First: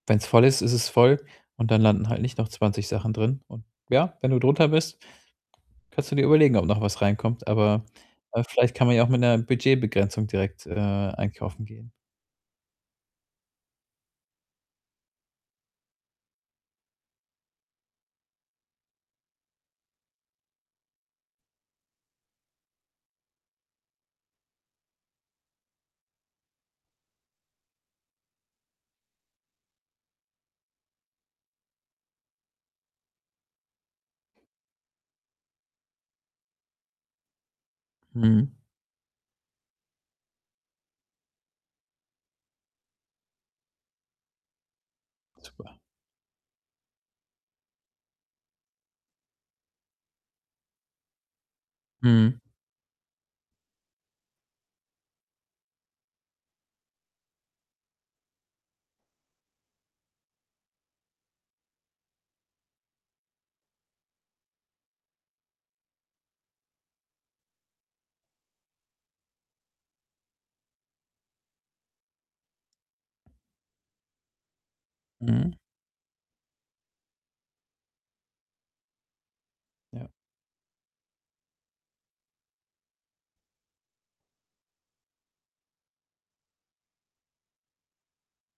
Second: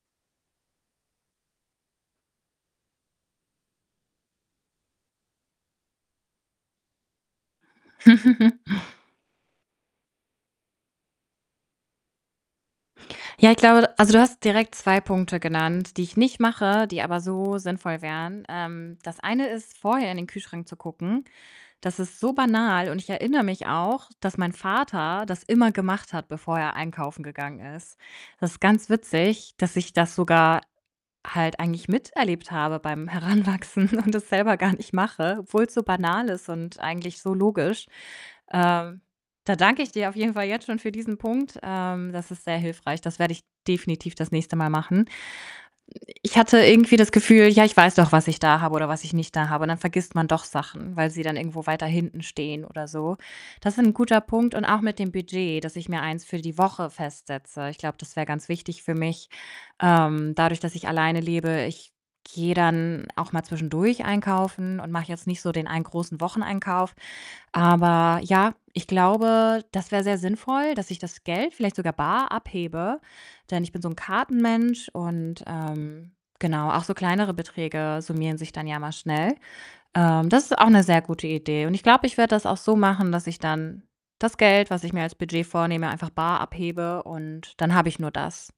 Wenn's voll ist, ist es voll und dann landen halt nicht noch 20 Sachen drin. Und ja, wenn du drunter bist, kannst du dir überlegen, ob noch was reinkommt. Aber, äh, vielleicht kann man ja auch mit 'ner Budgetbegrenzung direkt, äh, einkaufen gehen. Ja, ich glaube also, du hast direkt 2 Punkte genannt, die ich nicht mache, die aber so sinnvoll wären. Ähm, das eine ist, vorher in den Kühlschrank zu gucken. Das ist so banal, und ich erinnere mich auch, dass mein Vater das immer gemacht hat, bevor er einkaufen gegangen ist. Das ist ganz witzig, dass ich das sogar halt eigentlich miterlebt habe beim Heranwachsen und es selber gar nicht mache, obwohl's so banal ist und eigentlich so logisch. Mhm. Äh, da danke ich dir auf jeden Fall jetzt schon für diesen Punkt. Ähm, das ist sehr hilfreich. Das werde ich definitiv das nächste Mal machen. Super. Ich hatte irgendwie das Gefühl: „Ja, ich weiß doch, was ich da habe oder was ich nicht da habe“, und dann vergisst man doch Sachen, weil sie dann irgendwo weiter hinten Mhm. stehen oder so. Das ist 'n guter Punkt und auch mit dem Budget, dass ich mir eins für die Woche festsetze. Ich glaube, das wäre ganz wichtig für mich, ähm, dadurch, dass ich alleine lebe. Ich gehe dann auch mal zwischendurch einkaufen und mache jetzt nicht so den einen großen Wocheneinkauf. Aber ja, ich glaube, das wäre sehr sinnvoll, dass ich das Geld vielleicht sogar bar abhebe, denn ich bin so 'n Kartenmensch, und, Mhm. ähm, genau, auch so kleinere Beträge summieren sich dann ja mal schnell. Ja. Ähm, das ist auch 'ne sehr gute Idee und ich glaube, ich werde das auch so machen, dass ich dann das Geld, was ich mir als Budget vornehme, bar abhebe und dann habe ich nur das.